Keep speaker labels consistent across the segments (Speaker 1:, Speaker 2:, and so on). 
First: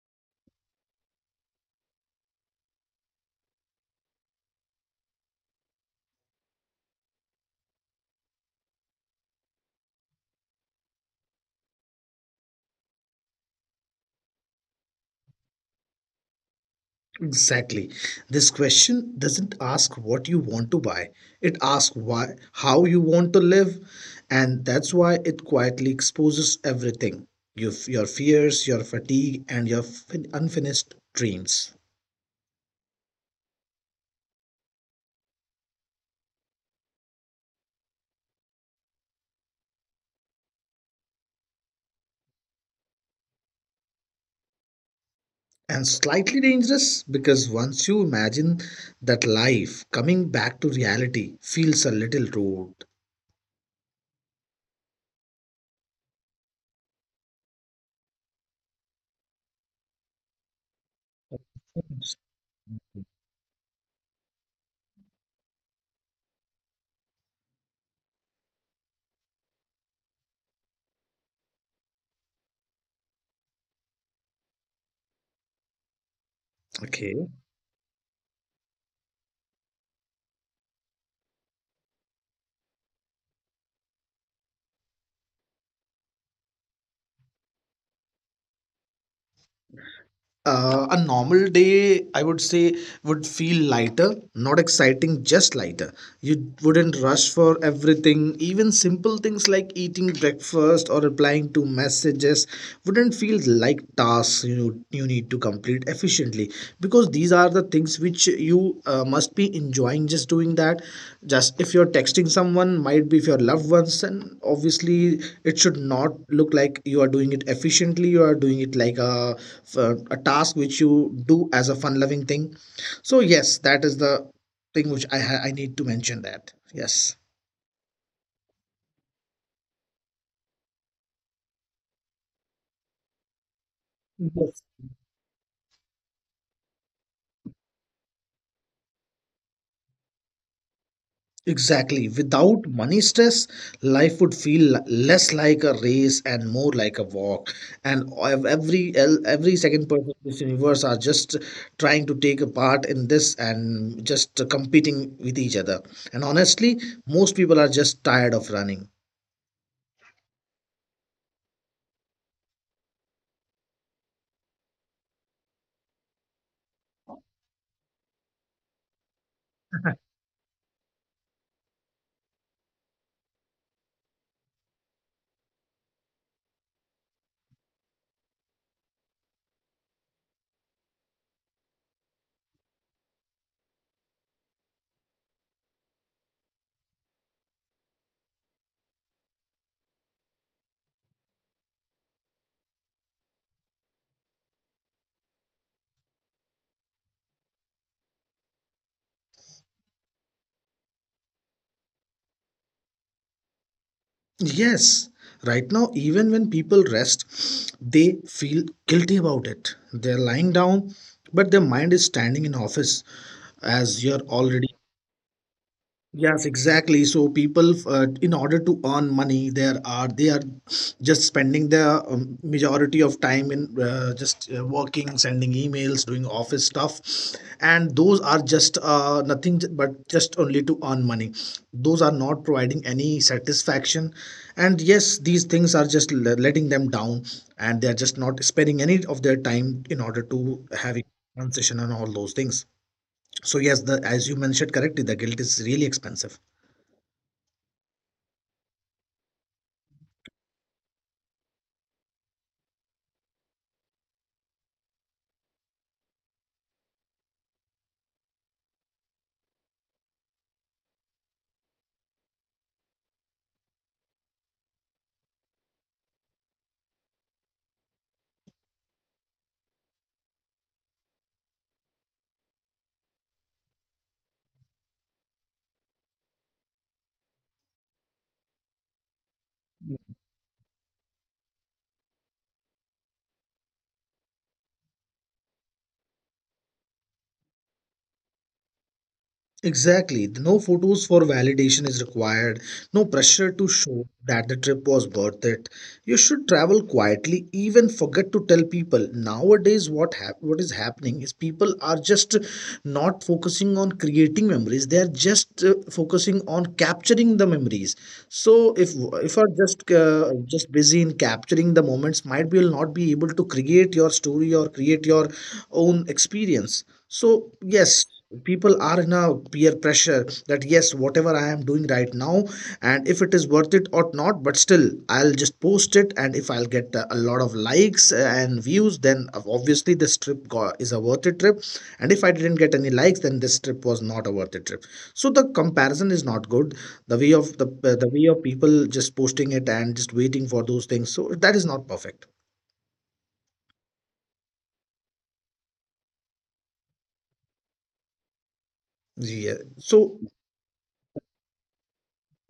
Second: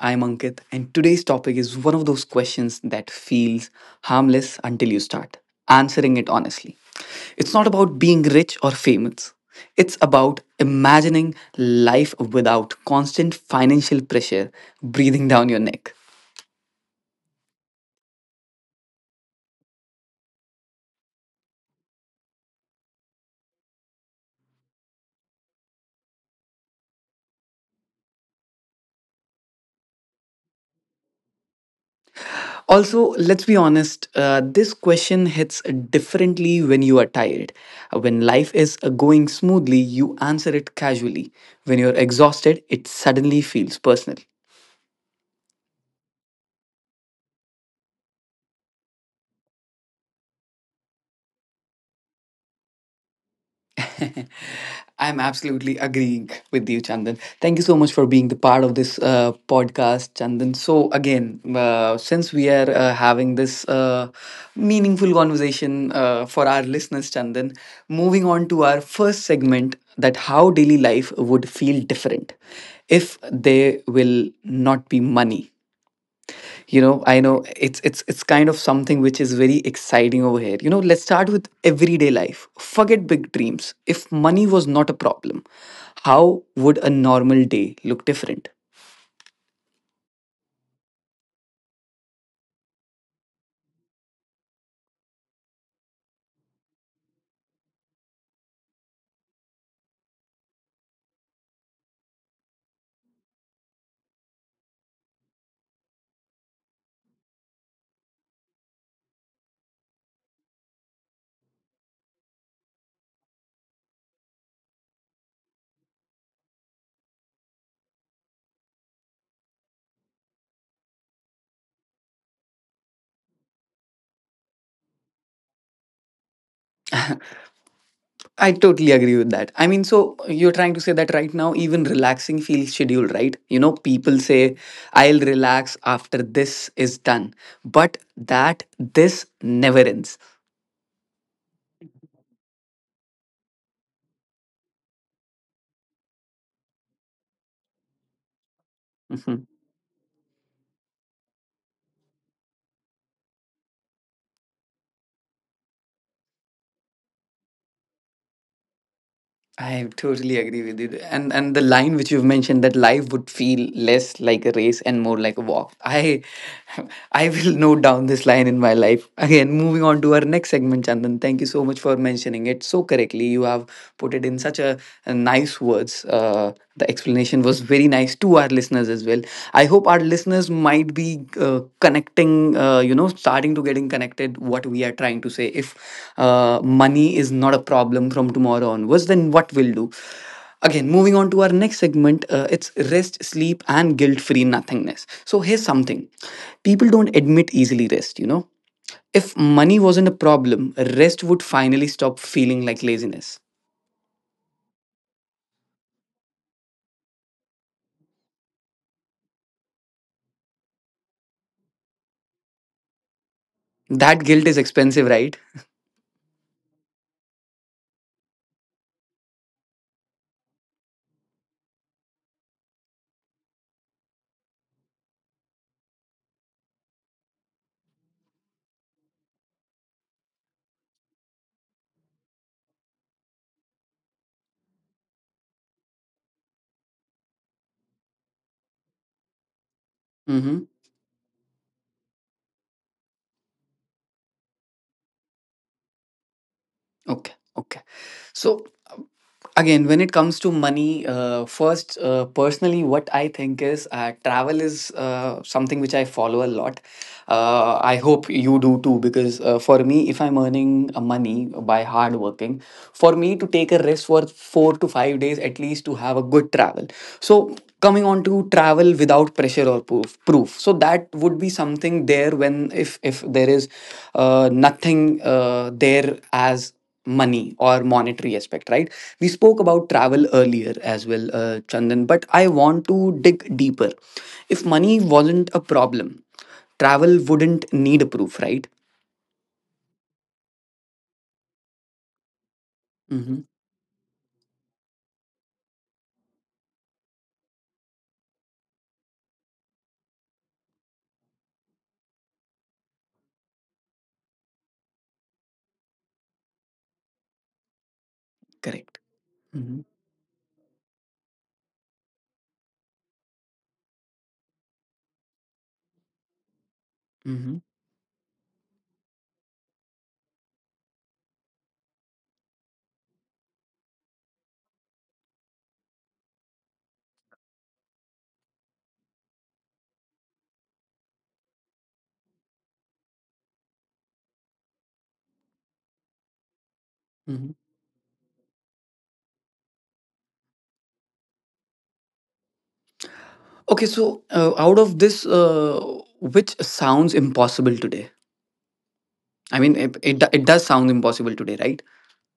Speaker 1: I'm Ankit, and today's topic is one of those questions that feels harmless until you start answering it honestly. It's not about being rich or famous, it's about imagining life without constant financial pressure breathing down your neck.
Speaker 2: Exactly. This question doesn't ask what you want to buy. It asks why how you want to live, and that's why it quietly exposes everything. Your fears, your fatigue, and your unfinished dreams.
Speaker 1: Also, let's be honest, this question hits differently when you are tired. When life is going smoothly, you answer it casually. When you're exhausted, it suddenly feels personal.
Speaker 2: And slightly dangerous, because once you imagine that life, coming back to reality feels a little rude.
Speaker 1: I'm absolutely agreeing with you, Chandan. Thank you so much for being the part of this podcast, Chandan. So again, since we are having this meaningful conversation for our listeners, Chandan, moving on to our first segment, that how daily life would feel different if there will not be money. You know,
Speaker 2: Okay.
Speaker 1: I know it's kind of something which is very exciting over here. You know, let's start with everyday life. Forget big dreams. If money was not a problem, how would a normal day look different?
Speaker 2: A normal day, I would say, would feel lighter, not exciting, just lighter. You wouldn't rush for everything. Even simple things like eating breakfast or replying to messages wouldn't feel like tasks you need to complete efficiently, because these are the things which you must be enjoying just doing that. Just if you're texting someone, might be with your loved ones, and obviously it should not look like you are doing it efficiently. You are doing it like a task which you do as a fun loving thing. So yes, that is the thing which I need to mention, that yes.
Speaker 1: I totally agree with that. I mean, so you're trying to say that right now even relaxing feels scheduled, right? You know, people say I'll relax after this is done, but that this never ends.
Speaker 2: Exactly. Without money stress, life would feel less like a race and more like a walk. And every second person in this universe are just trying to take a part in this and just competing with each other. And honestly, most people are just tired of running.
Speaker 1: I totally agree with you. And the line which you've mentioned that life would feel less like a race and more like a walk. I I will note down this line in my life. Again, moving on to our next segment, Chandan. Thank you so much for mentioning it so correctly. You have put it in such a nice words. The explanation was very nice to our listeners as well. I hope our listeners might be connecting, you know, starting to getting connected what we are trying to say if money is not a problem from tomorrow onwards, then what we'll do. Again, moving on to our next segment. It's rest, sleep and guilt free nothingness. So here's something people don't admit easily, rest. You know, if money wasn't a problem, rest would finally stop feeling like laziness.
Speaker 2: Yes, right now, even when people rest, they feel guilty about it. They're lying down, but their mind is standing in office, as you're
Speaker 1: That guilt
Speaker 2: already.
Speaker 1: is expensive, right?
Speaker 2: Yes, exactly. So people, in order to earn money, there are they are just spending their majority of time in, just working, sending emails, doing office stuff, and those are just nothing but just only to earn money. Those are not providing any satisfaction, and yes, these things are just letting them down, and they are just not spending any of their time in order to
Speaker 1: Mm-hmm.
Speaker 2: having transition and all those things. So yes, the as you mentioned correctly, the guilt is really expensive.
Speaker 1: Okay, okay. So, um, again, when it comes to money, first, personally, what I think is travel is something which I follow a lot. I hope you do too, because for me, if I'm earning money by hard working, for me to take a rest for 4 to 5 days at least to have a good travel. So, coming on to travel without pressure or proof. So that would be something there when if there is nothing there as money or monetary aspect, right? We spoke about travel earlier as well, Chandan, but I want to dig deeper. If money wasn't a problem, travel wouldn't need a proof, right?
Speaker 2: Exactly. No photos for validation is required. No pressure
Speaker 1: Mm-hmm.
Speaker 2: to show that the trip was worth it. You should travel quietly, even forget to tell people. Nowadays, what is happening is people are just not focusing on creating memories. They are just focusing on capturing the memories. So if
Speaker 1: Correct.
Speaker 2: if are just
Speaker 1: Mm-hmm.
Speaker 2: uh, just busy in capturing the moments, might be will not be able to create your story or create your own experience. So
Speaker 1: Mm-hmm.
Speaker 2: yes, people are in a peer pressure, that yes, whatever I am doing right now, and if it is worth it or not, but still I'll just post it. And if I'll get a lot of likes and views, then obviously this trip is a worth it trip. And if I didn't get any likes, then this trip was not a worth it trip. So the comparison is not good,
Speaker 1: Mm-hmm.
Speaker 2: the way of people just posting it and just waiting for those things. So that is not perfect.
Speaker 1: Okay, so out of this, which sounds impossible today?
Speaker 2: Yeah,
Speaker 1: I mean, it,
Speaker 2: so
Speaker 1: it, do- it does sound impossible today, right?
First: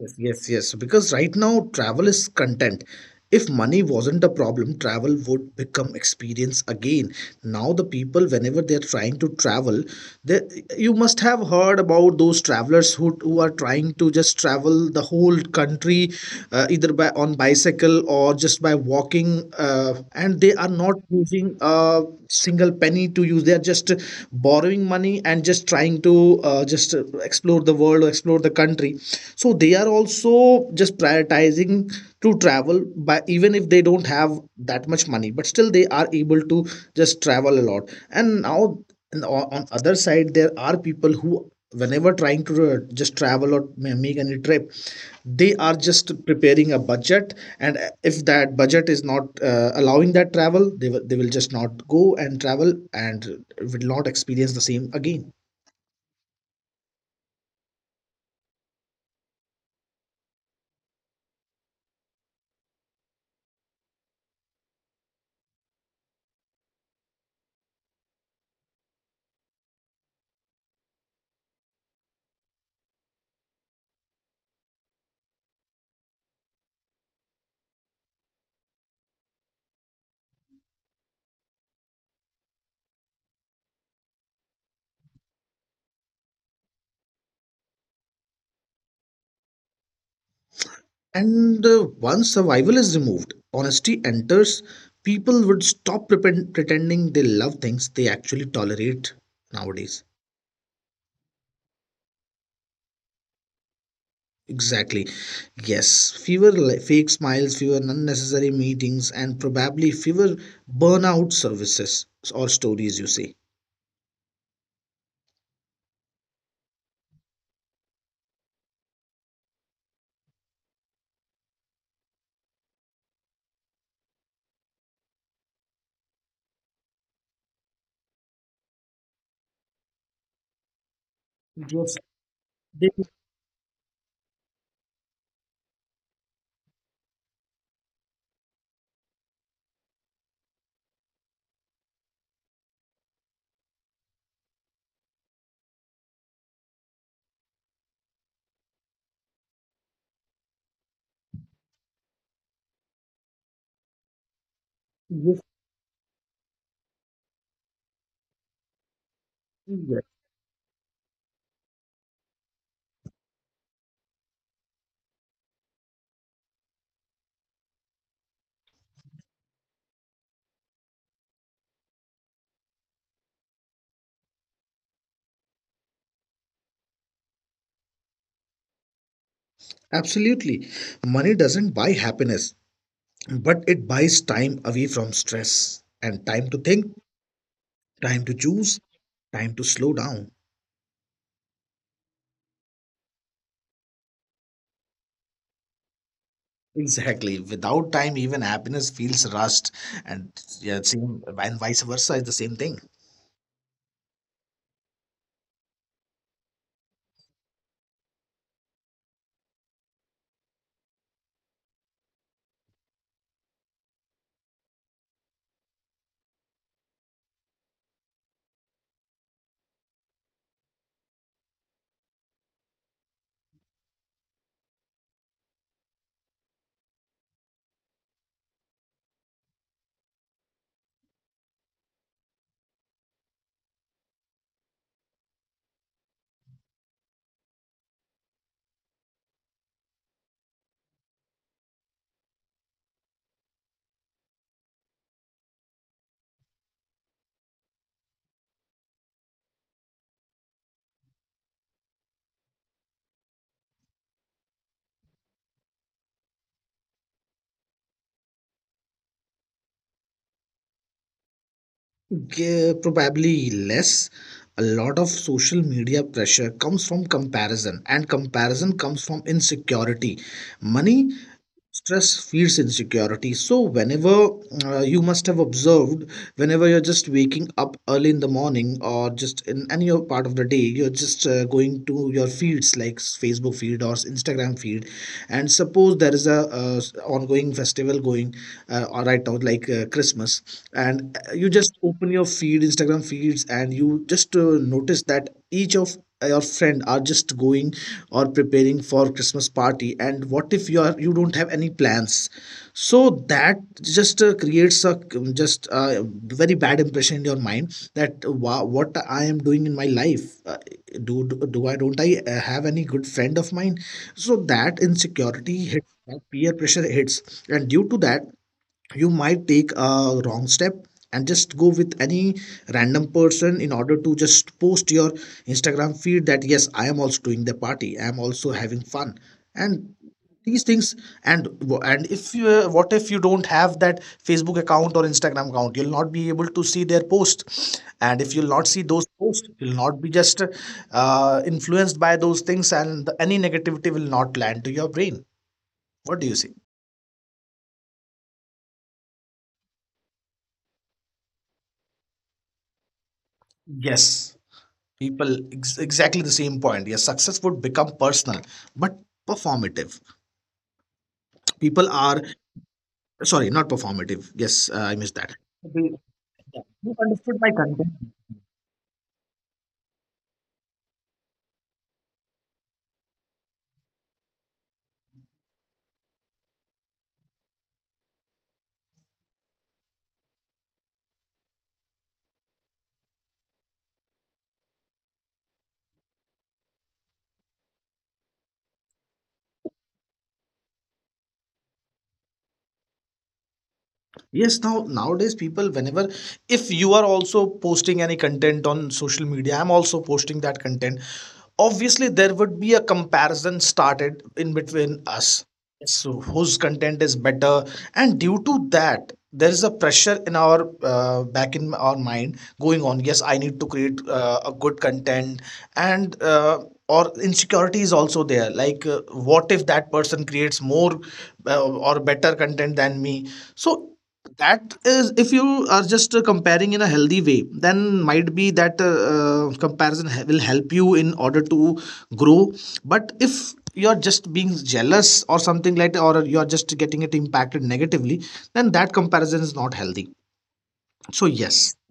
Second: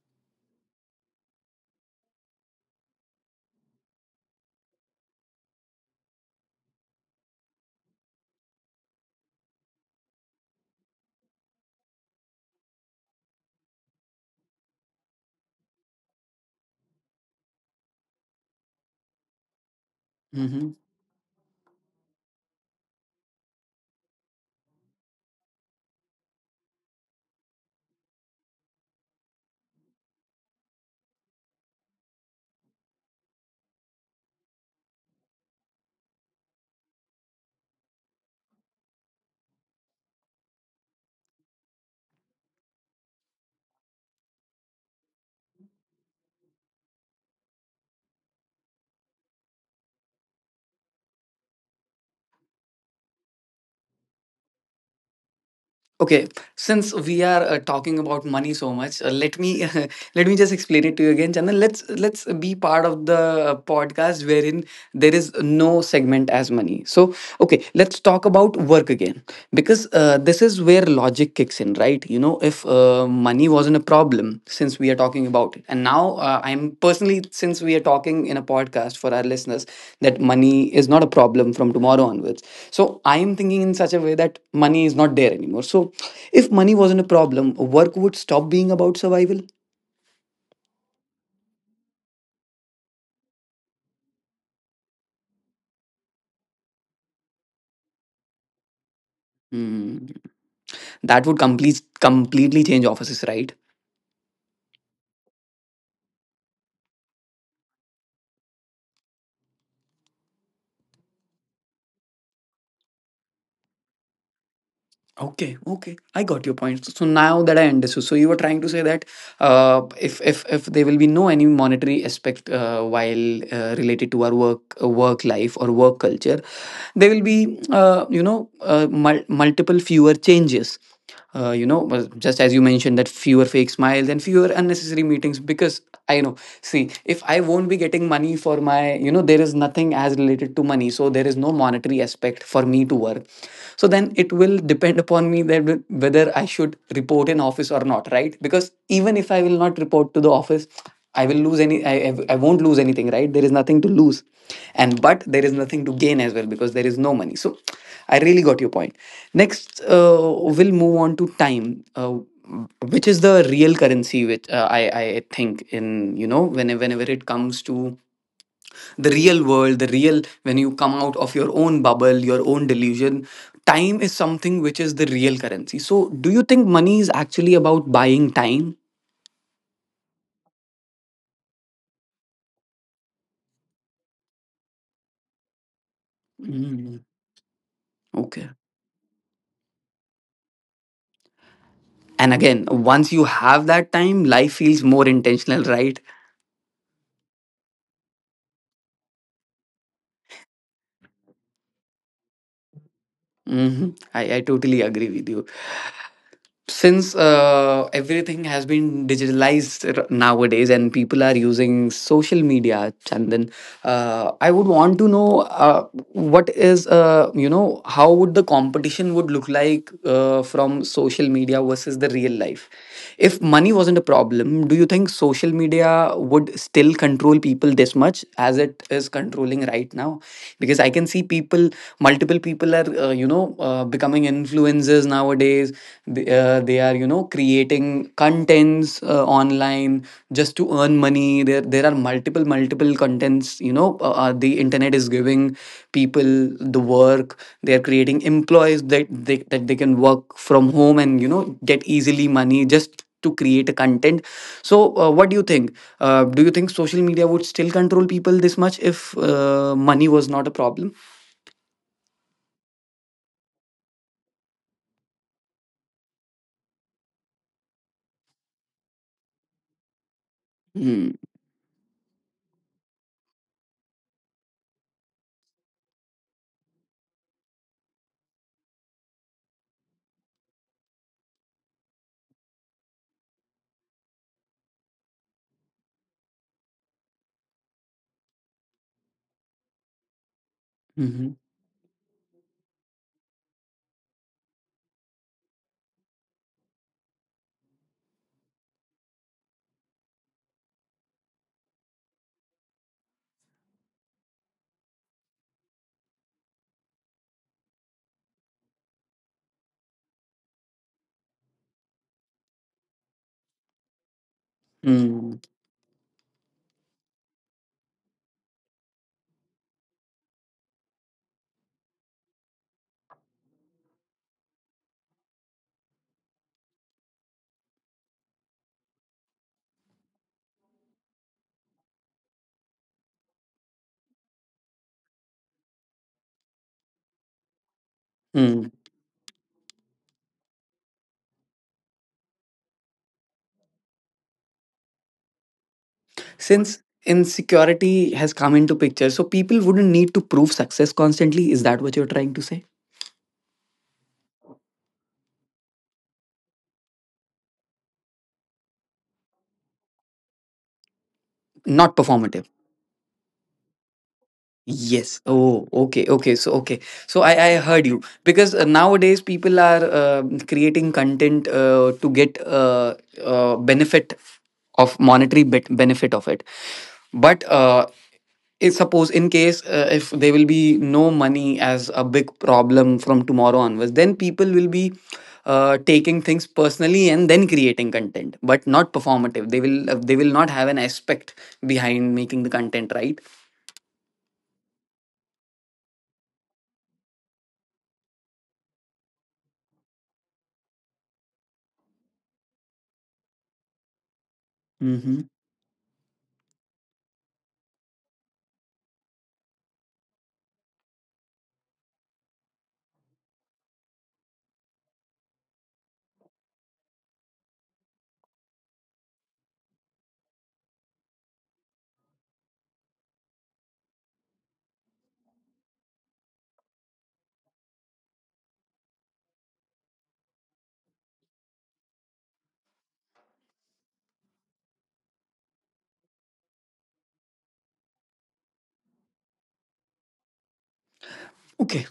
Speaker 2: yes, yes, yes. Because right now, travel is content. If money wasn't a problem, travel would become experience again. Now, the people, whenever they're trying to travel, they, you must have heard about those travelers who are trying to just travel the whole country, either by on bicycle or just by walking, and they are
Speaker 1: Mm-hmm.
Speaker 2: not using a single penny to use. They are just borrowing money and just trying to just explore the world or explore the country. So they are also just prioritizing to travel, by even if they don't have that much money, but still they are able to just travel a lot. And now, on other side, there are people who, whenever trying to just travel or make any trip, they are just preparing a budget. And if that budget is not allowing that travel, they will just not go and travel, and will not experience the same again.
Speaker 1: Okay, since we are talking about money so much, let me let me just explain it to you again, Chandan. Let's be part of the podcast wherein there is no segment as money. So okay, let's talk about work again because this is where logic kicks in, right? You know, if money wasn't a problem since we are talking about it, and now I'm personally, since we are talking in a podcast for our listeners, that money is not a problem from tomorrow onwards. So I'm thinking in such a way that money is not there anymore. So if money wasn't a problem, work would stop being about survival.
Speaker 2: And once survival is removed, honesty enters. People would stop pretending they love things they actually tolerate nowadays.
Speaker 1: Hmm. That would completely change offices, right?
Speaker 2: Exactly. Yes, fewer fake smiles, fewer unnecessary meetings, and probably fewer burnout services or stories, you say.
Speaker 1: Okay, okay, I got your point. So now that I understood, so you were trying to say that if there will be no any monetary aspect while related to our work, work life or work culture, there will be you know multiple fewer changes, you know
Speaker 2: Yes,
Speaker 1: just as you
Speaker 2: they,
Speaker 1: mentioned that fewer fake smiles and fewer unnecessary meetings because I know. See, if I won't be getting money for my, you know, there is nothing as related to money, so there is no monetary aspect for me to work. So then it will depend upon me that whether I should report in office or not, right? Because even if I will not report to the office, I won't lose anything, right? There is nothing to lose. And but
Speaker 2: yes,
Speaker 1: there is nothing to gain as well because there is no money. So I really got your point. Next,
Speaker 2: yes.
Speaker 1: we'll move on to time, which is the real currency. Which I think in, you know, when whenever it comes to the real world, the real when you come out of your own bubble, your own delusion, time is something which is the real currency. So, do you think money is actually about buying time?
Speaker 2: Absolutely. Money doesn't buy happiness, but it buys time away from stress, and time to think,
Speaker 1: Mm,
Speaker 2: time to
Speaker 1: okay.
Speaker 2: choose, time to slow down.
Speaker 1: And again, once you have that time, life feels more intentional, right?
Speaker 2: Exactly. Without time, even happiness feels rushed, and yeah, same and vice versa is the same thing.
Speaker 1: Hmm. I totally agree with you. Since everything has been digitalized nowadays and people are using social media, Chandan, I would want to know what is, you know, how would the competition would look like from social media versus the real life. If money wasn't a problem, do you think social media would still control people this much as it is controlling right now? Because I can see people, multiple people are, you know, becoming influencers nowadays. They are, you know, creating contents online just to earn money. There are multiple, multiple contents, you know, the internet is giving people the work, they are creating employees that they can work from home and you know get easily money just to create content. So what do you think? Do you think social media would still control people this much if money was not a problem?
Speaker 2: Probably less. A lot of social media pressure comes from comparison, and comparison comes from insecurity. Money
Speaker 1: Mm,
Speaker 2: stress feeds insecurity. So whenever, you must have observed, whenever you're just waking up early in the morning or just in any part of the day, you're just going to your feeds like Facebook feed or Instagram feed. And suppose there is a ongoing festival going, or right now, like, Christmas business, and
Speaker 1: mhm,
Speaker 2: you just open your feed, Instagram feeds, and you just notice that each of your friend are just going or preparing for Christmas party. And what if you don't have any plans. So that just creates a, just, very bad impression in your mind, that wow, what I am doing in my life. Uh, do, do do I, don't I, have any good friend of mine? So that
Speaker 1: mm,
Speaker 2: insecurity hits, that peer pressure hits, and due to that, you might take a wrong step and just go with any random person in order to just post your Instagram feed, that yes, I am also doing the party, I am also having fun, and these things. And and if you what if you don't have that Facebook account or Instagram account, you'll not be able to see their post. And if you'll not
Speaker 1: mm.
Speaker 2: see those posts, you'll not be just influenced by those things, and any negativity will not land to your brain. What do you say?
Speaker 1: Since insecurity has come into picture, so people wouldn't need to prove success constantly. Is that what you're trying to say?
Speaker 2: Yes, people exactly the same point. Yes, success would become personal, but performative, people
Speaker 1: Not
Speaker 2: are,
Speaker 1: performative.
Speaker 2: sorry, not performative. Yes, I missed
Speaker 1: Yes.
Speaker 2: that.
Speaker 1: Oh, okay, okay. So, okay.
Speaker 2: You
Speaker 1: So, I
Speaker 2: understood my
Speaker 1: I heard
Speaker 2: content.
Speaker 1: you because nowadays people are creating content to get benefit of monetary benefit of it. But if suppose in case if there will be no money as a big problem from tomorrow onwards, then people will be taking things personally and then creating content, but not performative. They will not have an aspect behind making the content, right?
Speaker 2: Yes, now nowadays people, whenever, if you are also posting any content on social media, I'm also posting that content. Obviously, there would be a comparison started in between
Speaker 1: Mm-hmm.
Speaker 2: us. Yes, so whose content is better? And due to that, there is a pressure in our back in our mind going on. Yes, I need to create a good content. And or insecurity is also there. Like, what if that person creates more or better content than me? So that is, if you are just comparing in a healthy way, then might be that comparison will help you in order to grow. But if you're just being jealous or something like that, or you're just getting it impacted negatively, then that comparison is not healthy. So yes.
Speaker 1: Okay.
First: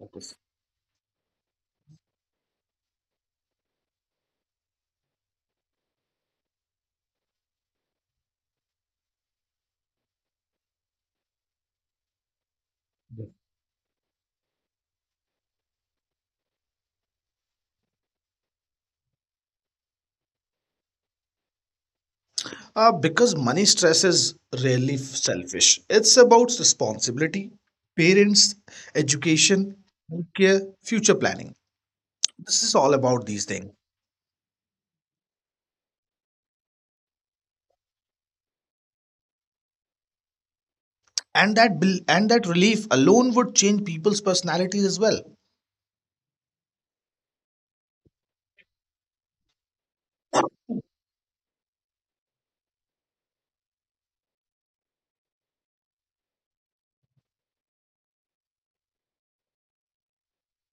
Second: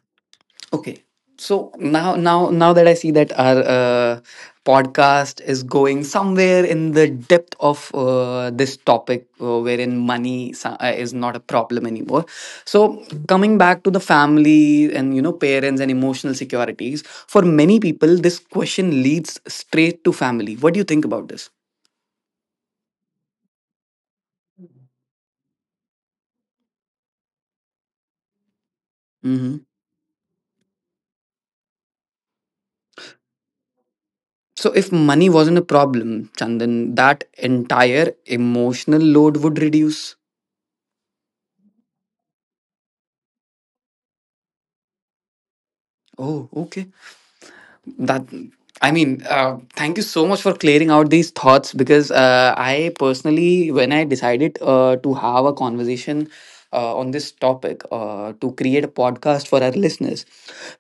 Speaker 1: Okay. So now that I see that our podcast is going somewhere in the depth of this topic, wherein money is not a problem anymore. So coming back to the family and you know parents and emotional securities, for many people, this question leads straight to family. What do you think about this?
Speaker 2: Because money stress is really selfish, it's about responsibility, parents, education,
Speaker 1: Hmm.
Speaker 2: care, future planning. This is all about these things.
Speaker 1: So if money wasn't a problem, Chandan, that entire emotional load would reduce.
Speaker 2: And that relief alone would change people's personalities as well.
Speaker 1: Oh, okay. That, I mean, thank you so much for clearing out these thoughts, because I personally, when I decided to have a conversation on this topic to create a podcast for our listeners,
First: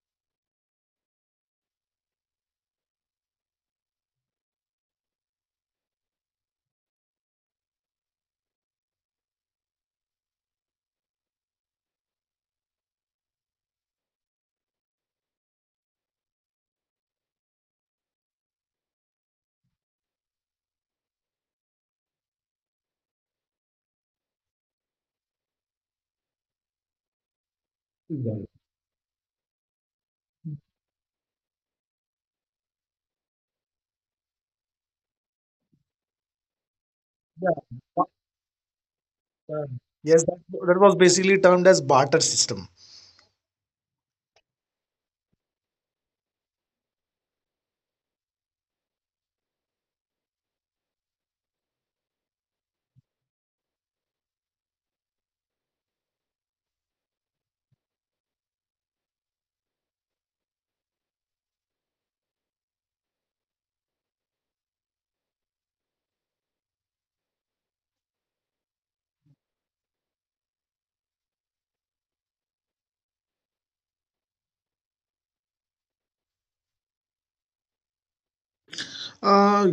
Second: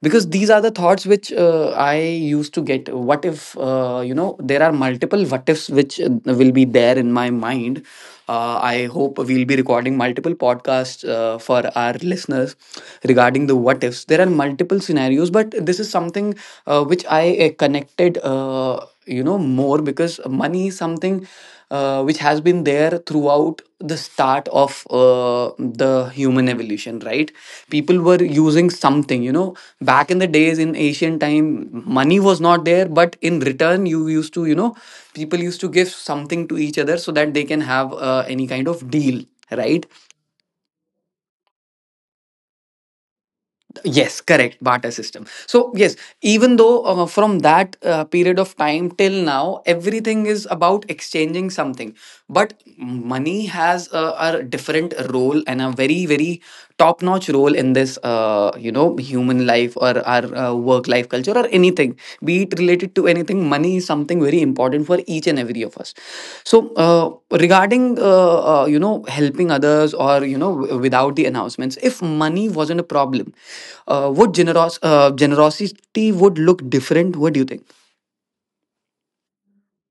Speaker 1: because these are the thoughts which I used to get. What if, you know, there are multiple what ifs which will be there in my mind. I hope we'll be recording multiple podcasts for our listeners regarding the what ifs. There are multiple scenarios, but this is something which I connected, you know, more, because money is something which has been there throughout the start of the human evolution, right? People were
Speaker 2: Yeah.
Speaker 1: using something, you know, back in the days in ancient time, money was not there, but in return, you used to, you know, people used to give something to each other so that they can have any kind of deal,
Speaker 2: Uh,
Speaker 1: right?
Speaker 2: yes, that was basically termed as barter system.
Speaker 1: Yes, correct. Barter system. So, yes, even though from that period of time till now, everything is about exchanging something, but money has a different role and a very, very top notch role in this, you know, human life or our work life culture or anything, be it related to anything. Money is something very important for each and every of us. So, regarding you know helping others or you know without the announcements, if money wasn't a problem, would generosity would look different? What do you think?
Speaker 2: Uh,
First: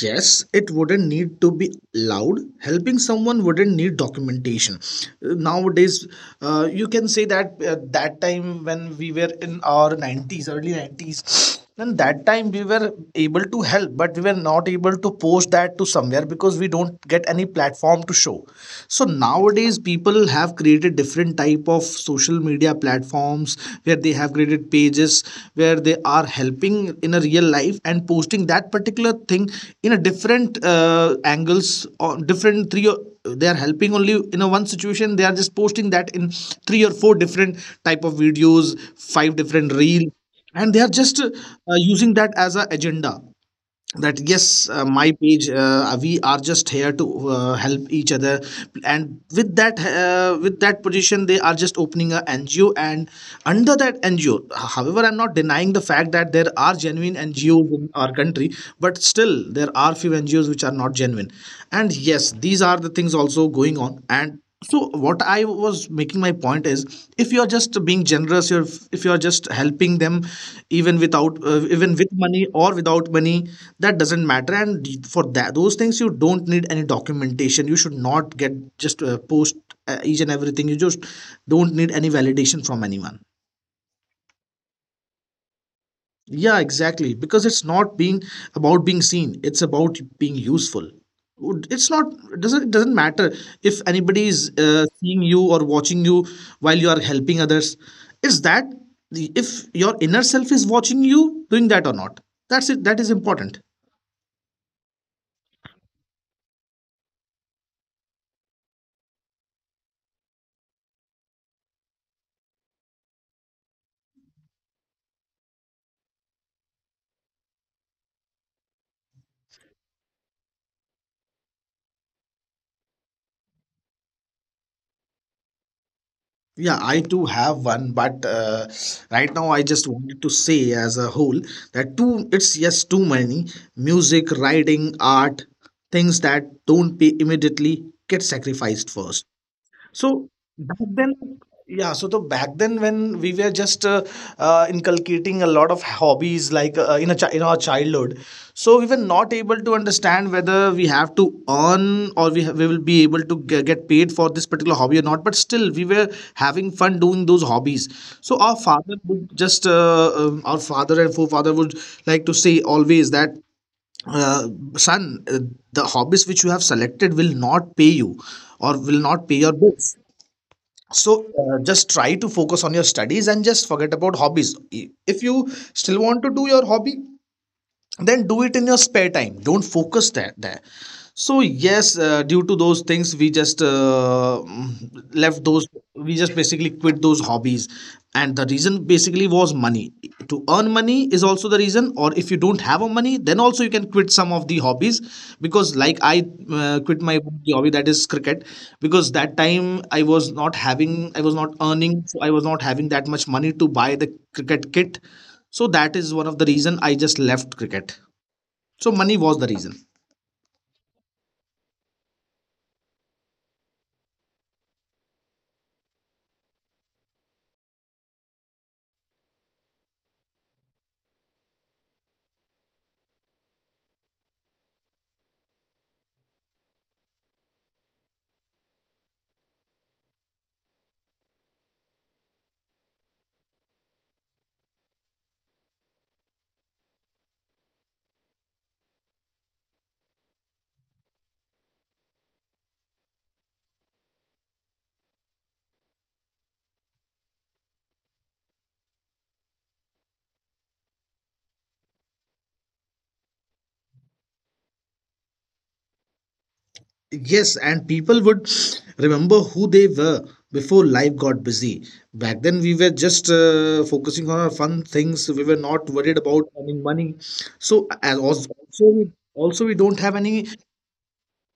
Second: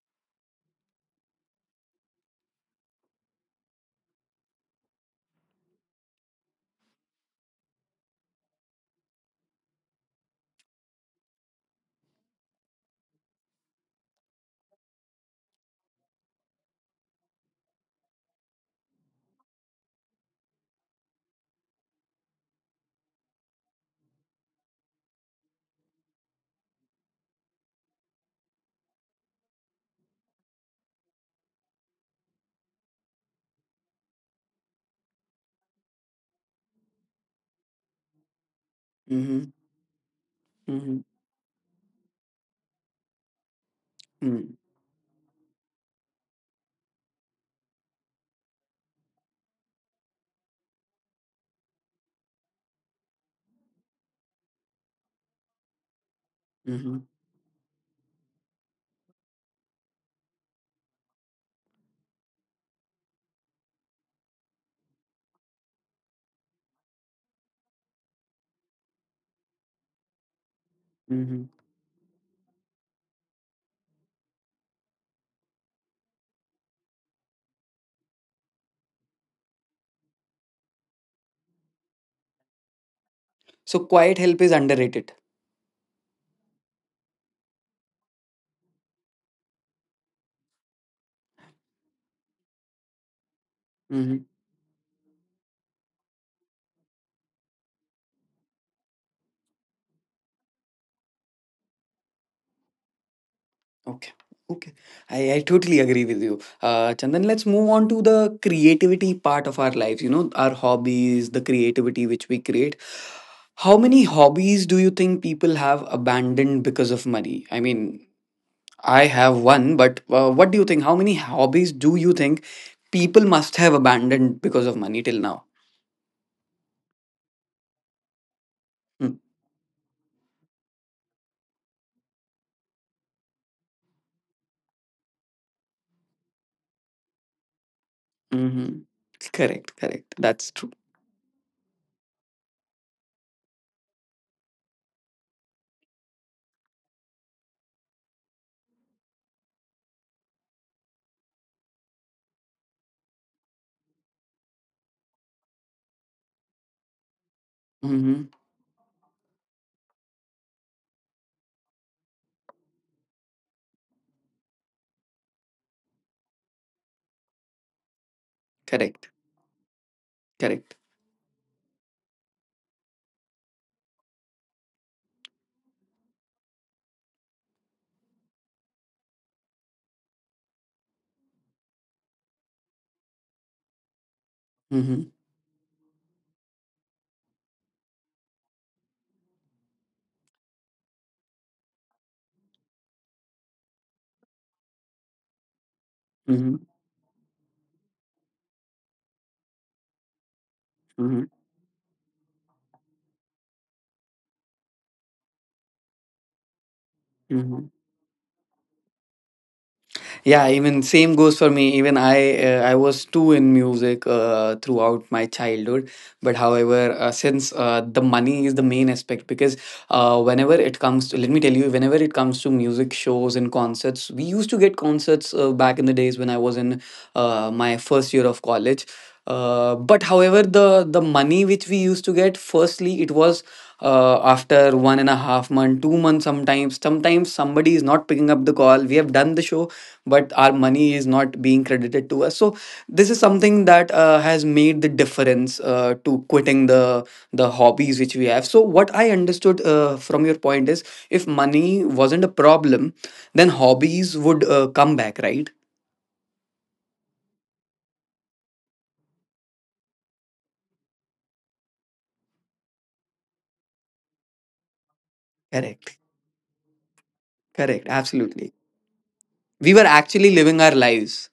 Speaker 2: yes, it wouldn't need to be loud. Helping someone wouldn't need documentation. Nowadays, you can say that, that time when we were in our 90s, early 90s, then that time we were able to help, but we were not able to post that to somewhere because we don't get any platform to show. So nowadays, people have created different type of social media platforms, where they have created pages, where they are helping in a real life and posting that particular thing in a different angles, or different three, or they are helping only in a one situation. They are just posting that in three or four different type of videos, five
Speaker 1: Mm-hmm.
Speaker 2: different reels, and they are
Speaker 1: Mm-hmm.
Speaker 2: just using that as a agenda, that
Speaker 1: Mm-hmm.
Speaker 2: yes, my page, we are just here to help each other. And with that position, they are just opening a NGO, and under that NGO, however, I'm not denying the fact that there are genuine
Speaker 1: Mm-hmm.
Speaker 2: NGOs in our country, but still there are few NGOs which are not genuine. And yes, these are the things also going on. And so what I was making my point is, if you're just being generous, you're if you're just helping them, even without,
Speaker 1: Mm-hmm.
Speaker 2: even with money or without money, that doesn't matter. And for that, those things, you don't need any documentation. You should not get just post each and everything. You just don't need any validation from anyone.
Speaker 1: So, quiet help is underrated.
Speaker 2: Yeah, exactly. Because it's not being about being seen, it's about being useful. Would- It's not it doesn't it doesn't matter if anybody
Speaker 1: Mm-hmm.
Speaker 2: is seeing you or watching you while you are helping others. It's that if your inner self is watching you doing that or not. That's it. That is important.
Speaker 1: Okay. Okay. I totally agree with you. Chandan, let's move on to the creativity part of our lives, you know, our hobbies, the creativity which we create. How many hobbies do you think people have abandoned because of money? I mean, I have one, but what do you think? How many hobbies do you think people must have abandoned because of money till now?
Speaker 2: Yeah, I too have one, but right
Speaker 1: Hmm.
Speaker 2: now I just wanted to say as a whole that too it's yes too many music, writing, art, things that don't pay immediately get sacrificed
Speaker 1: Mm-hmm.
Speaker 2: first.
Speaker 1: Correct,
Speaker 2: So
Speaker 1: correct. That's
Speaker 2: back
Speaker 1: true.
Speaker 2: then, yeah. So the back then when we were just inculcating a lot of hobbies like in a in our childhood, so we were not able to understand whether we have to earn or we we will be able to get paid for this particular hobby or not. But still, we were having fun doing those hobbies. So
Speaker 1: Mm-hmm.
Speaker 2: our father would just our father and forefather would like to say always that. Uh, Son, the hobbies which you have selected will not pay you or will not
Speaker 1: Correct,
Speaker 2: pay your bills,
Speaker 1: correct.
Speaker 2: so just try to focus on your studies and just forget about hobbies. If you still want to do your hobby, then do it in your spare time. Don't focus that there. So yes, due to those things, we just
Speaker 1: Mm-hmm.
Speaker 2: left those. We just basically quit those hobbies, and the reason basically was money. To earn money is also the reason, or if you don't have a money, then also you can quit some of the hobbies. Because like I
Speaker 1: Mm-hmm.
Speaker 2: quit my hobby that is cricket, because that time I was
Speaker 1: Mm-hmm.
Speaker 2: not earning, so I was not having that much money to buy the cricket kit. So that is one of the reason I just left
Speaker 1: Mm-hmm.
Speaker 2: cricket. So money was the reason.
Speaker 1: Yeah, even same goes for me. Even I was too in music throughout my childhood. But however, since the money is the main aspect, because whenever it comes to, let me tell you, whenever it comes to music shows and concerts, we used to get concerts back in the days when I was in my first year of college. But however, the money which we used to get, firstly, it was after 1.5 months, 2 months, sometimes, sometimes somebody is not picking up the call. We have done the show, but our money is not being credited to us, so this is something that has made the difference to quitting the hobbies which we have. So what I understood from your point is, if money wasn't a problem, then hobbies would come back, right?
Speaker 2: Yes, and people would remember who they were before life got busy. Back then, we were just focusing on our fun things. We were not worried
Speaker 1: Correct,
Speaker 2: about earning money. So,
Speaker 1: correct, absolutely.
Speaker 2: also we
Speaker 1: We
Speaker 2: don't
Speaker 1: were
Speaker 2: have any.
Speaker 1: actually living our lives.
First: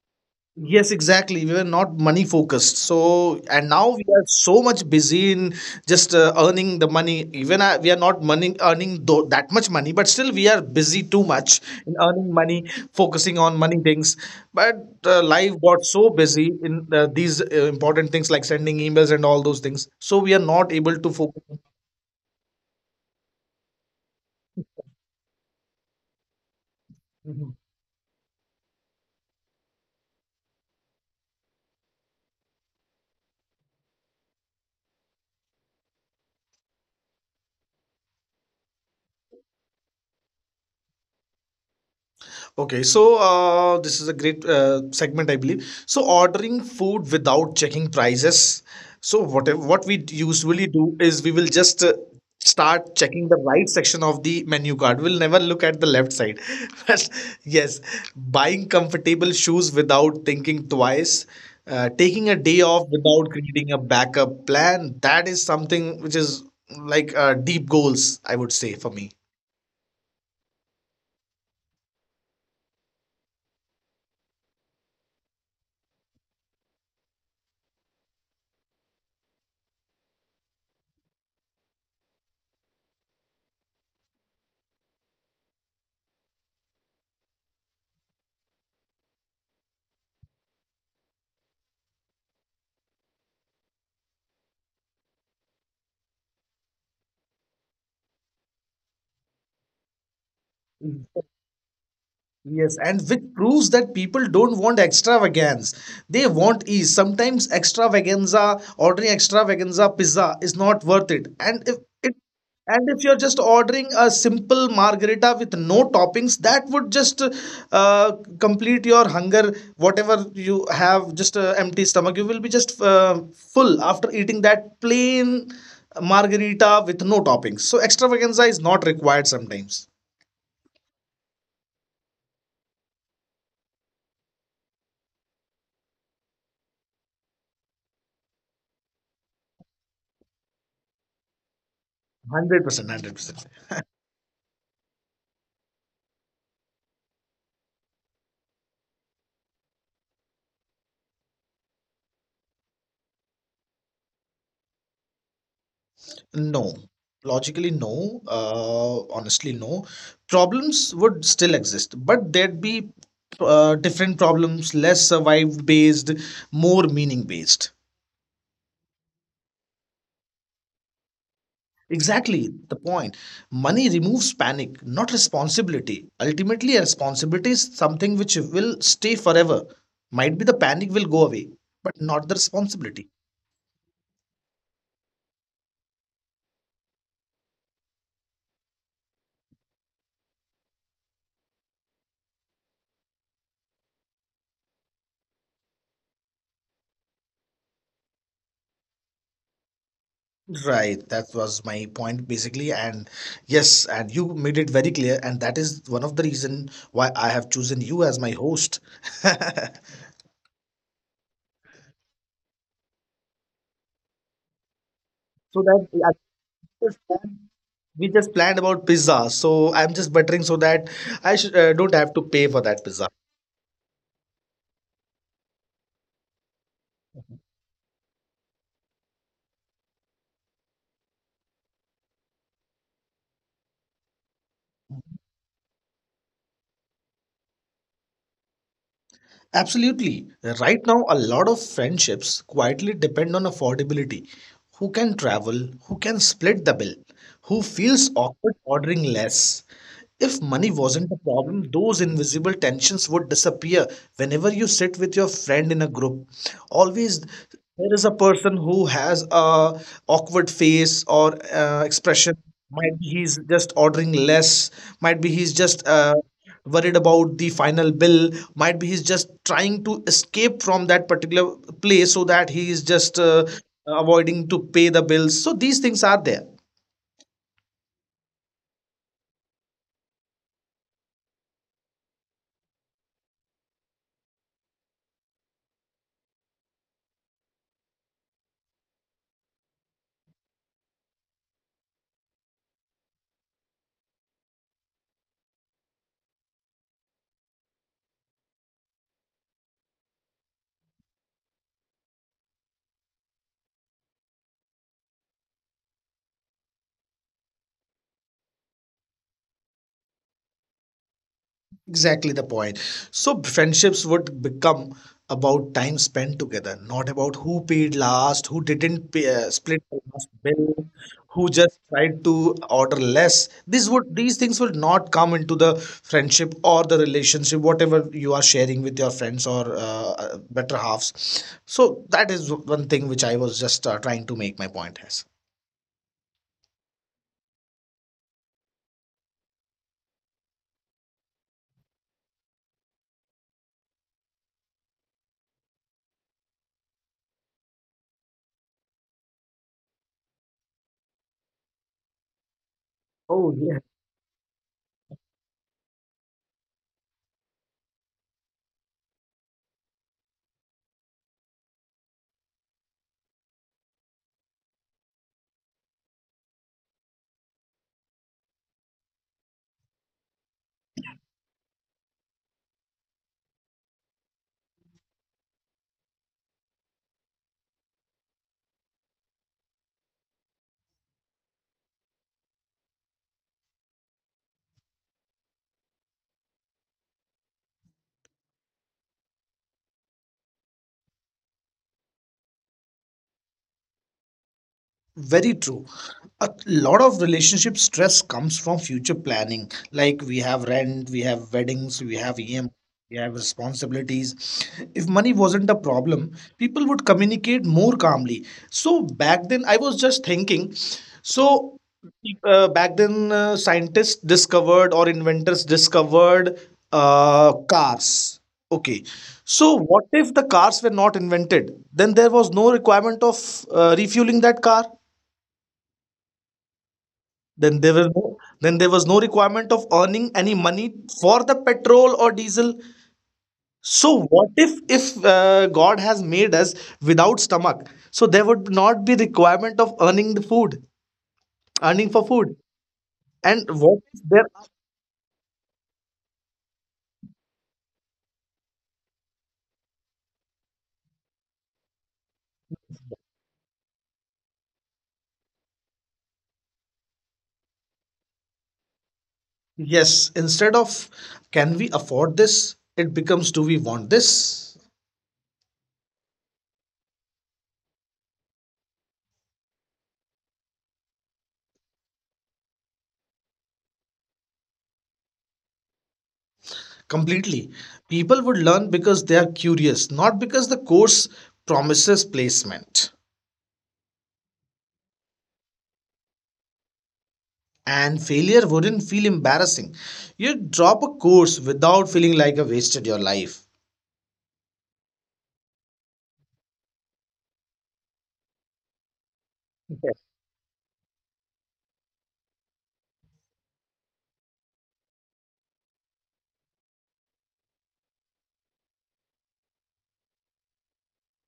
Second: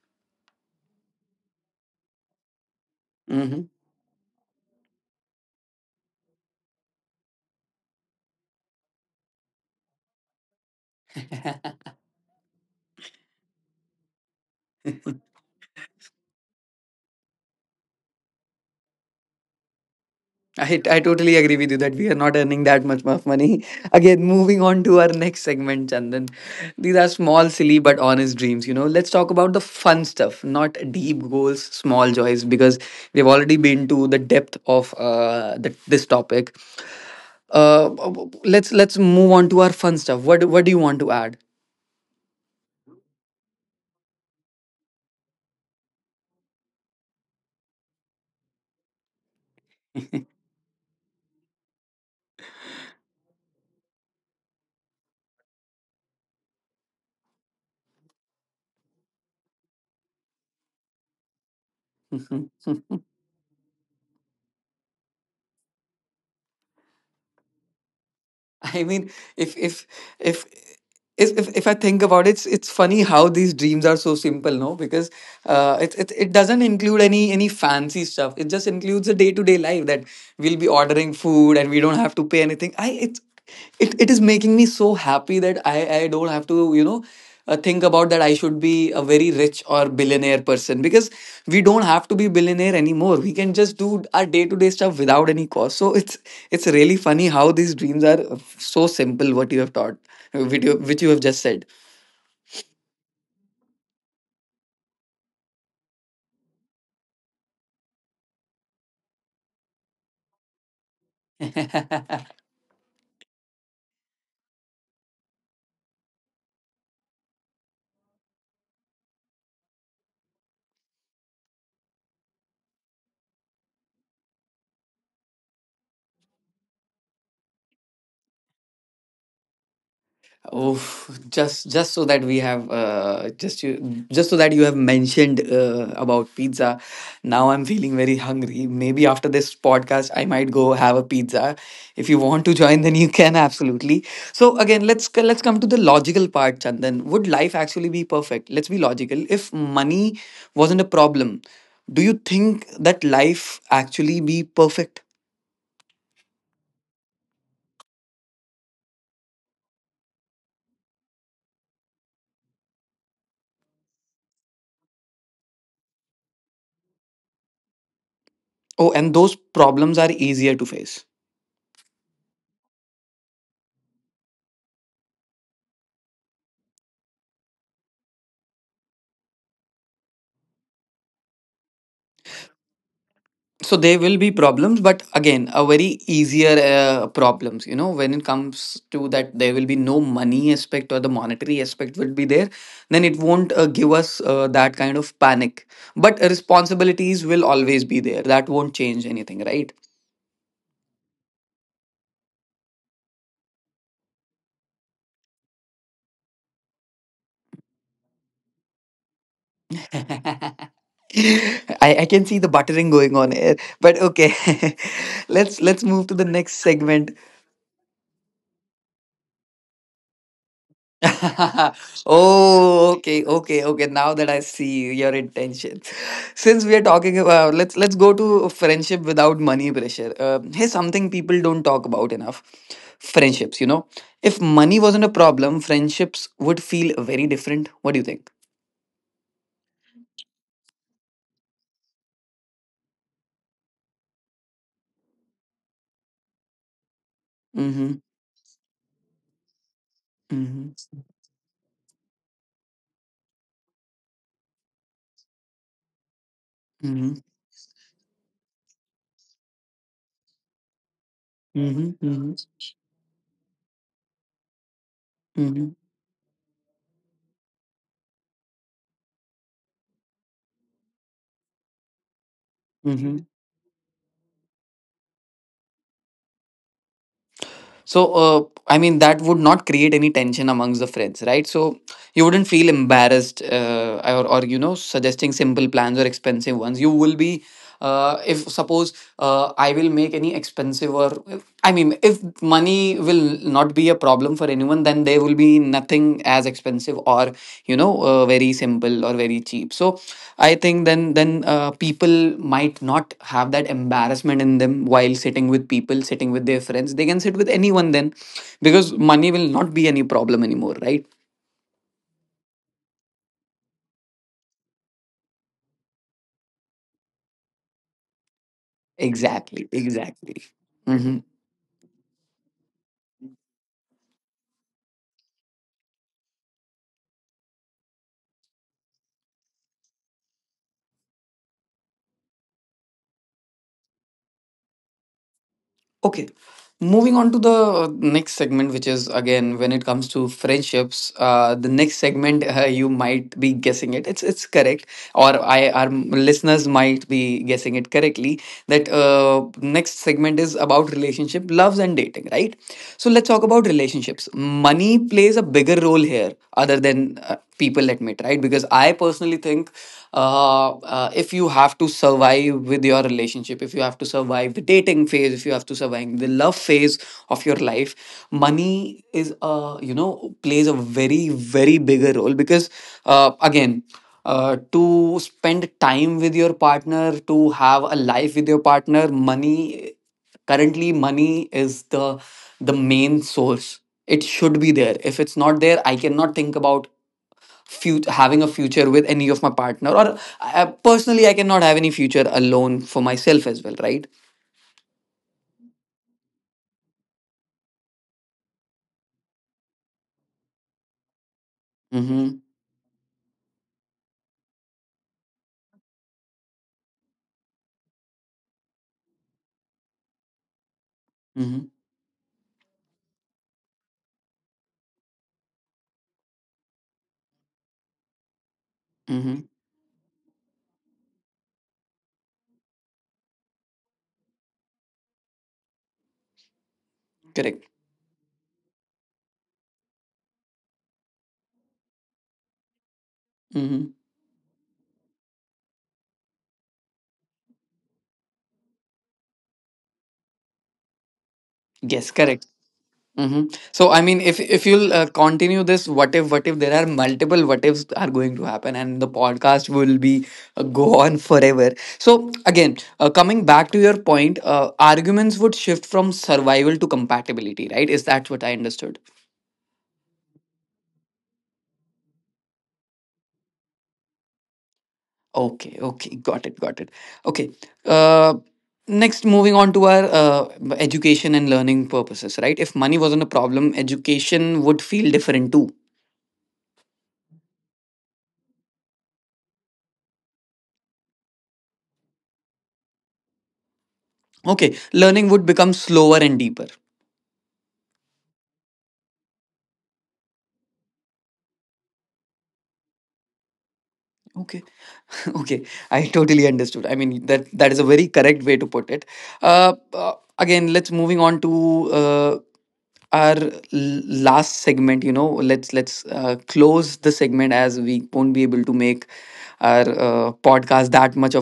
Speaker 2: Yes, exactly. We were not money focused. So, and
Speaker 1: Hmm.
Speaker 2: now we are so much busy in just earning the money. Even I, we are not money earning that much money, but still we are busy too much in earning money, focusing on money things. But life got so busy in these important things like sending emails and all those things. So we are not
Speaker 1: I,
Speaker 2: able
Speaker 1: I
Speaker 2: to
Speaker 1: totally
Speaker 2: focus.
Speaker 1: agree with you that we are not earning that much of money. Again, moving on to our next segment, Chandan. These are small, silly, but honest dreams. You know, let's talk about the fun stuff, not deep goals, small joys, because we've already been to the depth of this topic. Uh, let's move on to our fun stuff. What do you want to add?
Speaker 2: Okay, so this is a great segment, I believe. So ordering food without checking prices. So whatever what we usually do is we will just start checking the right section of the menu card. We'll never look at the left side. But yes, buying comfortable shoes without thinking twice. Taking a
Speaker 1: Mm-hmm.
Speaker 2: day off without creating a backup plan, that is something which is like deep goals, I would say,
Speaker 1: I
Speaker 2: for me.
Speaker 1: mean, if if if if I think about it, it's funny how these dreams are so simple, no? Because it, it doesn't include any fancy stuff. It just includes a day to day life that we'll be ordering food and we don't have to pay anything. I it's it, it is making me so happy that I don't have to. Think about that I should be a very rich or billionaire person, because we don't have to be billionaire anymore. We can just do our day to day stuff without any cost. So it's. It's really funny how these dreams are so simple. What you have taught, which you have just said.
Speaker 2: Yes, and which proves that people don't want extravagance. They want ease. Sometimes extravaganza, ordering extravaganza pizza is not worth it. It and if you're just ordering a simple margherita with no toppings, that would just complete your hunger. Whatever you have, just empty stomach, you will be just full after eating that plain margherita with no toppings. So extravaganza is not required sometimes.
Speaker 1: Oh, just so that we have just you, just so that you have mentioned about pizza. Now I'm feeling very hungry. Maybe after this podcast, I might go have a pizza. If you want
Speaker 2: 100%,
Speaker 1: to join,
Speaker 2: 100%.
Speaker 1: then you can absolutely. So again, let's come to the logical part, Chandan. Would life actually be perfect? Let's be logical. If money wasn't a problem, do you think that life actually be perfect?
Speaker 2: No, logically, no. Honestly, no. Problems would still exist, but there'd be different problems, less survive based, more meaning based.
Speaker 1: Oh, and those problems are easier to face.
Speaker 2: Exactly the point. Money removes panic, not responsibility. Ultimately, a responsibility is something which will stay forever. Might be the panic will go away, but not the responsibility.
Speaker 1: So there will be problems, but again a very easier problems, you know, when it comes to that, there will be no money aspect or the monetary aspect will be there, then it won't give us that kind of panic, but responsibilities will always be there. That won't change anything, right?
Speaker 2: Right, that was my point basically, and yes, and you made it very clear, and that is one of the reason why I have chosen you as my host.
Speaker 1: I can see the buttering going on here, but okay.
Speaker 2: So
Speaker 1: Let's
Speaker 2: that I
Speaker 1: move to the next
Speaker 2: just
Speaker 1: segment.
Speaker 2: planned- We just planned about pizza, so I'm just buttering so that I sh don't have to pay for that pizza.
Speaker 1: Oh, okay, okay, okay. Now that I see your intention, since we are talking about, let's go to friendship without money pressure. Here's something people don't talk about enough: friendships. You know, if money wasn't a problem, friendships would feel very different. What do you think?
Speaker 2: Absolutely. Right now, a lot of friendships quietly depend on affordability. Who can travel? Who can split the bill? Who feels awkward ordering
Speaker 1: Mm-hmm.
Speaker 2: less? If money wasn't a problem,
Speaker 1: Mm-hmm.
Speaker 2: those invisible tensions would disappear whenever you sit with your friend in a group. Always there
Speaker 1: Mm-hmm.
Speaker 2: is a person who has a awkward face or expression.
Speaker 1: Mm-hmm.
Speaker 2: Might be he's just ordering less. Might be he's just
Speaker 1: Mm-hmm.
Speaker 2: worried about the final bill. Might be he's just trying to escape from that particular place so that he is just
Speaker 1: Mm-hmm.
Speaker 2: avoiding to pay the bills. So these things are there.
Speaker 1: So, I mean, that would not create any tension amongst the friends, right? So, you wouldn't feel embarrassed or, you know, suggesting simple plans or expensive ones. You will be, if suppose I will make any expensive or, I mean, if money will not be a problem for anyone, then there will be nothing as expensive or, you know, very simple or very cheap. So, I think then people might not have that embarrassment in them while sitting with people, sitting with their friends. They can sit with anyone then, because money will not be any problem anymore, right?
Speaker 2: Exactly the point. So friendships would become about time spent together, not about who paid last, who didn't pay,
Speaker 1: Exactly,
Speaker 2: split the last
Speaker 1: exactly.
Speaker 2: bill,
Speaker 1: Mhm.
Speaker 2: who just tried to order less. This would These things will not come into the friendship or the relationship, whatever you are sharing with your friends or better halves. So that is one thing which I was just trying to make my point as.
Speaker 1: Okay. Moving on to the next segment, which is again when it comes to friendships, the next segment you might be guessing it. It's correct, or I our listeners might be guessing it correctly. That next segment is about relationship, loves and dating, right? So let's talk about relationships. Money plays a bigger role here, other than people admit, right? Because I personally think if you have to survive with your relationship, if you have to survive the dating phase, if you have to survive the love phase of your life, money is you know, plays a very, very bigger role, because again to spend time with your partner, to have a life with your partner, money, currently money is the main source. It should be there. If it's not there, I cannot think about having a future with any of my partner, or personally I cannot have any future alone for myself as well, right?
Speaker 2: Very true. A lot of relationship stress comes from future planning. Like we have rent, we have weddings, we have
Speaker 1: Mm-hmm.
Speaker 2: EM, we have responsibilities. If money wasn't a problem, people would communicate more calmly. So back then, I was just thinking.
Speaker 1: Mm-hmm.
Speaker 2: So back then, scientists discovered or inventors discovered cars. Okay.
Speaker 1: Mm-hmm.
Speaker 2: So what if the cars were not invented? Then there was no requirement of refueling that car,
Speaker 1: Correct.
Speaker 2: then there was no requirement of earning any money for the petrol or diesel.
Speaker 1: Mm-hmm.
Speaker 2: So what if God has made us without stomach? So there would not be requirement of earning the food, earning
Speaker 1: Yes,
Speaker 2: for
Speaker 1: correct.
Speaker 2: food.
Speaker 1: Mm-hmm.
Speaker 2: And
Speaker 1: So
Speaker 2: what
Speaker 1: I
Speaker 2: if
Speaker 1: mean,
Speaker 2: there?
Speaker 1: if you'll continue this what if, what if, there are multiple what ifs are going to happen and the podcast will be go on forever. So again, coming back to your point, arguments would shift from survival to compatibility, right? Is that what I understood?
Speaker 2: Yes, instead of can we afford this, it becomes do we want this
Speaker 1: Okay, okay, got it, got it. Okay, uh, next, moving on to our education and learning purposes, right? If money wasn't a problem, education would feel different too.
Speaker 2: completely? People would learn because they are curious, not because the course promises placement.
Speaker 1: Okay, learning would become slower and deeper.
Speaker 2: And failure wouldn't feel embarrassing. You'd drop a course without feeling like you wasted your life.
Speaker 1: Okay, okay, I totally understood. I mean, that that is a very correct way to put it.
Speaker 2: Okay.
Speaker 1: Again, let's moving on to last segment. You know, let's close the segment, as we won't be able to make our podcast that much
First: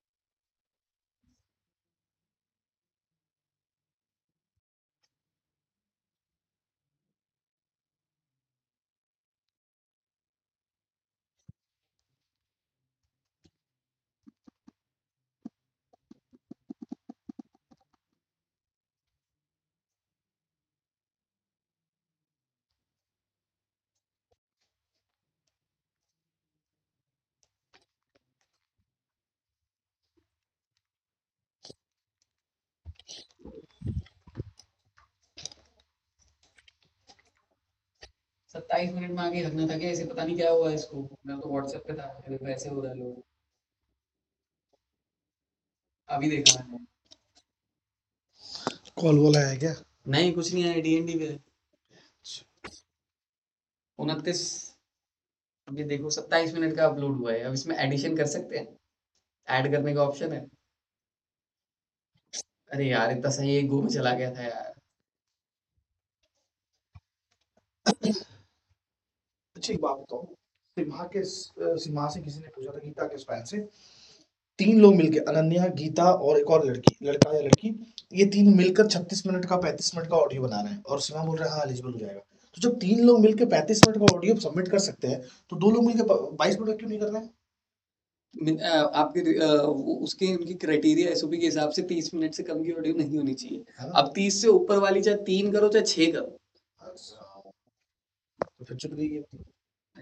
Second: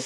Speaker 2: सत्ताईस minute में आगे रखना था क्या? ऐसे पता नहीं क्या हुआ इसको। मैं तो व्हाट्सएप पे था, मेरे को ऐसे हो रहा है लोग अभी देखा मैंने। है क्या? नहीं, कुछ नहीं है, डीएनडी पे। उनतीस। अभी देखो, सत्ताईस मिनट का अपलोड हुआ है। अब इसमें एडिशन कर सकते हैं? ऐड करने का ऑप्शन है? अरे यार, इतना सही है, गो में चला गया था यार। अच्छा, एक बात बताओ, सिम्हा के सिम्हा से किसी ने पूछा था गीता के फैन से। तीन लोग मिलके अनन्या, गीता और एक और लड़की, लड़का या लड़की, ये तीन मिलकर 36 मिनट का, 35 मिनट का ऑडियो बना रहे हैं और शिवम बोल रहा है हाँ एलिजिबल हो जाएगा। तो जब तीन लोग मिलके 35 मिनट का ऑडियो सबमिट कर सकते हैं, तो दो लोग मिलके ब 22 मिनट का क्यों नहीं कर रहे हैं? मिन अ, आपके अ, उ उसके उनकी क्राइटेरिया एसओपी के हिसाब से 30 मिनट से कम की ऑडियो नहीं होनी चाहिए। है ना? अब 30 से ऊपर वाली, चाहे 3 करो चाहे 6 करो। अच्छा। तो फिर चुप गई ये अपनी।